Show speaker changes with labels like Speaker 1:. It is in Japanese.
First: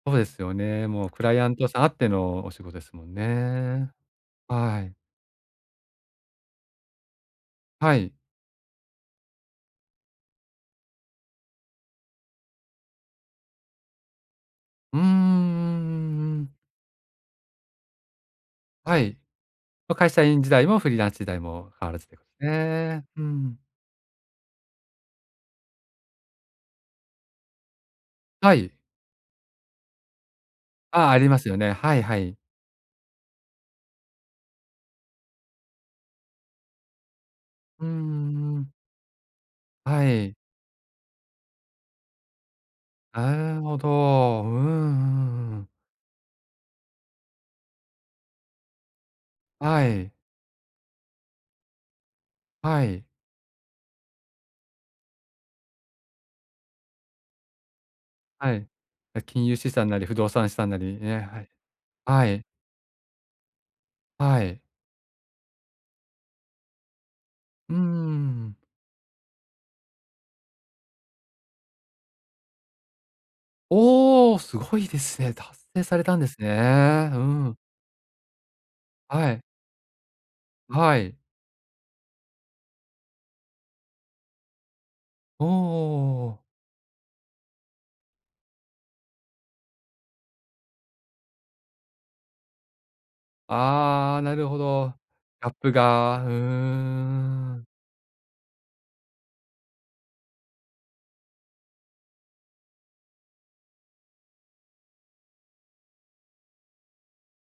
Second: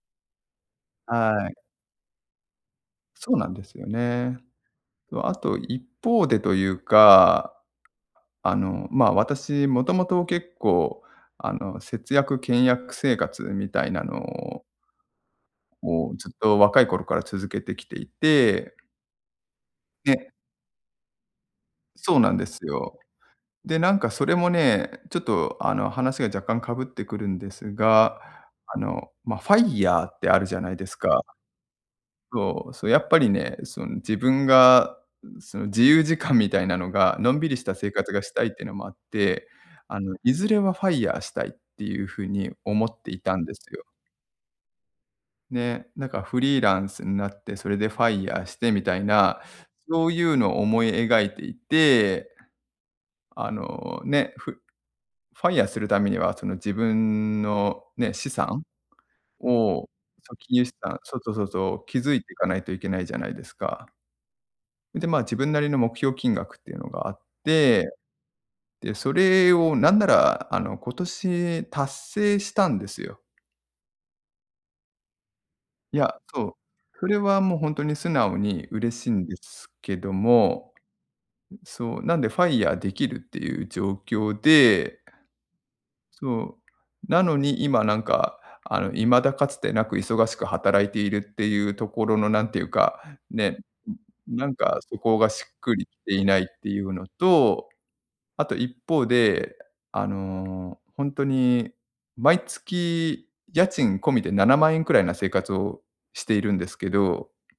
Speaker 1: そうですよね。もうクライ
Speaker 2: は
Speaker 1: アン
Speaker 2: い。
Speaker 1: トさんあってのお仕事ですもん
Speaker 2: そうなんですよ
Speaker 1: ね。
Speaker 2: ね。
Speaker 1: はい。
Speaker 2: とあと、一方でというか、
Speaker 1: はい。
Speaker 2: あの、ま、私もともと結構あの、節約倹約生活みたいなのを
Speaker 1: うんうんうん
Speaker 2: もうずっ
Speaker 1: うんうん。
Speaker 2: と若い頃から続けてきていて
Speaker 1: はい、は、会社
Speaker 2: で
Speaker 1: 員時代もフリーランス時代も変わらずで
Speaker 2: そう
Speaker 1: す
Speaker 2: なんですよ。
Speaker 1: ね。うん。
Speaker 2: でなんかそれもね、ちょっとあの、話が若干かぶってくるんですが、
Speaker 1: はい。
Speaker 2: あの、ま、FIRE ってあるじゃないです
Speaker 1: あ、あ
Speaker 2: か。
Speaker 1: りますよね。はいはい。
Speaker 2: そう、そう、やっぱりね、その自分が、うん、その自由時間みたいなのが、のんびりした
Speaker 1: うん
Speaker 2: 生
Speaker 1: う
Speaker 2: 活がしたいっ
Speaker 1: んう
Speaker 2: ての
Speaker 1: ん。
Speaker 2: もあって、あ
Speaker 1: は
Speaker 2: のい
Speaker 1: い。
Speaker 2: ずれは FIRE したいっていう風に思っていたんで
Speaker 1: なる
Speaker 2: す
Speaker 1: ほ
Speaker 2: よ。
Speaker 1: ど。うんうんうん。
Speaker 2: ね、なんかフリーランスんなって、それで FIRE してみたいな、
Speaker 1: は
Speaker 2: そ
Speaker 1: い。
Speaker 2: ういうの思い描いていて。
Speaker 1: はい。
Speaker 2: あのね、ふ、FIRE するためにはその自分のね、資
Speaker 1: は
Speaker 2: 産
Speaker 1: い。な、金融資
Speaker 2: を
Speaker 1: 産なり不動
Speaker 2: そう、
Speaker 1: 産資
Speaker 2: 金融
Speaker 1: 産
Speaker 2: 資
Speaker 1: なり
Speaker 2: 産そう
Speaker 1: ね、
Speaker 2: そう
Speaker 1: は
Speaker 2: そう
Speaker 1: い。
Speaker 2: そう、築い
Speaker 1: は
Speaker 2: てい
Speaker 1: い。
Speaker 2: かないといけないじゃないですか。
Speaker 1: はい。
Speaker 2: うん、で、ま、自分なりの目標金額っていうのがあっ
Speaker 1: うー
Speaker 2: て、
Speaker 1: ん。
Speaker 2: で、それをなんならあの、今年達成したんですよ。
Speaker 1: おお！すごいですね、達成さ
Speaker 2: い
Speaker 1: れ
Speaker 2: や、
Speaker 1: たんです
Speaker 2: そう、そ
Speaker 1: ね。
Speaker 2: れ
Speaker 1: う
Speaker 2: は
Speaker 1: ん。
Speaker 2: もうほんとに、素直に嬉しん
Speaker 1: は
Speaker 2: で
Speaker 1: い。
Speaker 2: すけども、
Speaker 1: はい。
Speaker 2: うん、そう、なんで FIRE できるっていう状況で
Speaker 1: おおおおおおお
Speaker 2: そ
Speaker 1: お。
Speaker 2: う、なのに今なんかあの、未だかつてなく忙しく働いているっていうところの、なんていうか、ね、
Speaker 1: あ、な
Speaker 2: な
Speaker 1: る
Speaker 2: ん
Speaker 1: ほ
Speaker 2: か
Speaker 1: ど。
Speaker 2: そこがし
Speaker 1: ギャッ
Speaker 2: っ
Speaker 1: プ
Speaker 2: くりきて
Speaker 1: が、
Speaker 2: い
Speaker 1: うー
Speaker 2: ないっていうの
Speaker 1: ん。
Speaker 2: と、あと一方で、あのほんとに、毎月家賃込みで7万円くらいな生活をしているんですけど。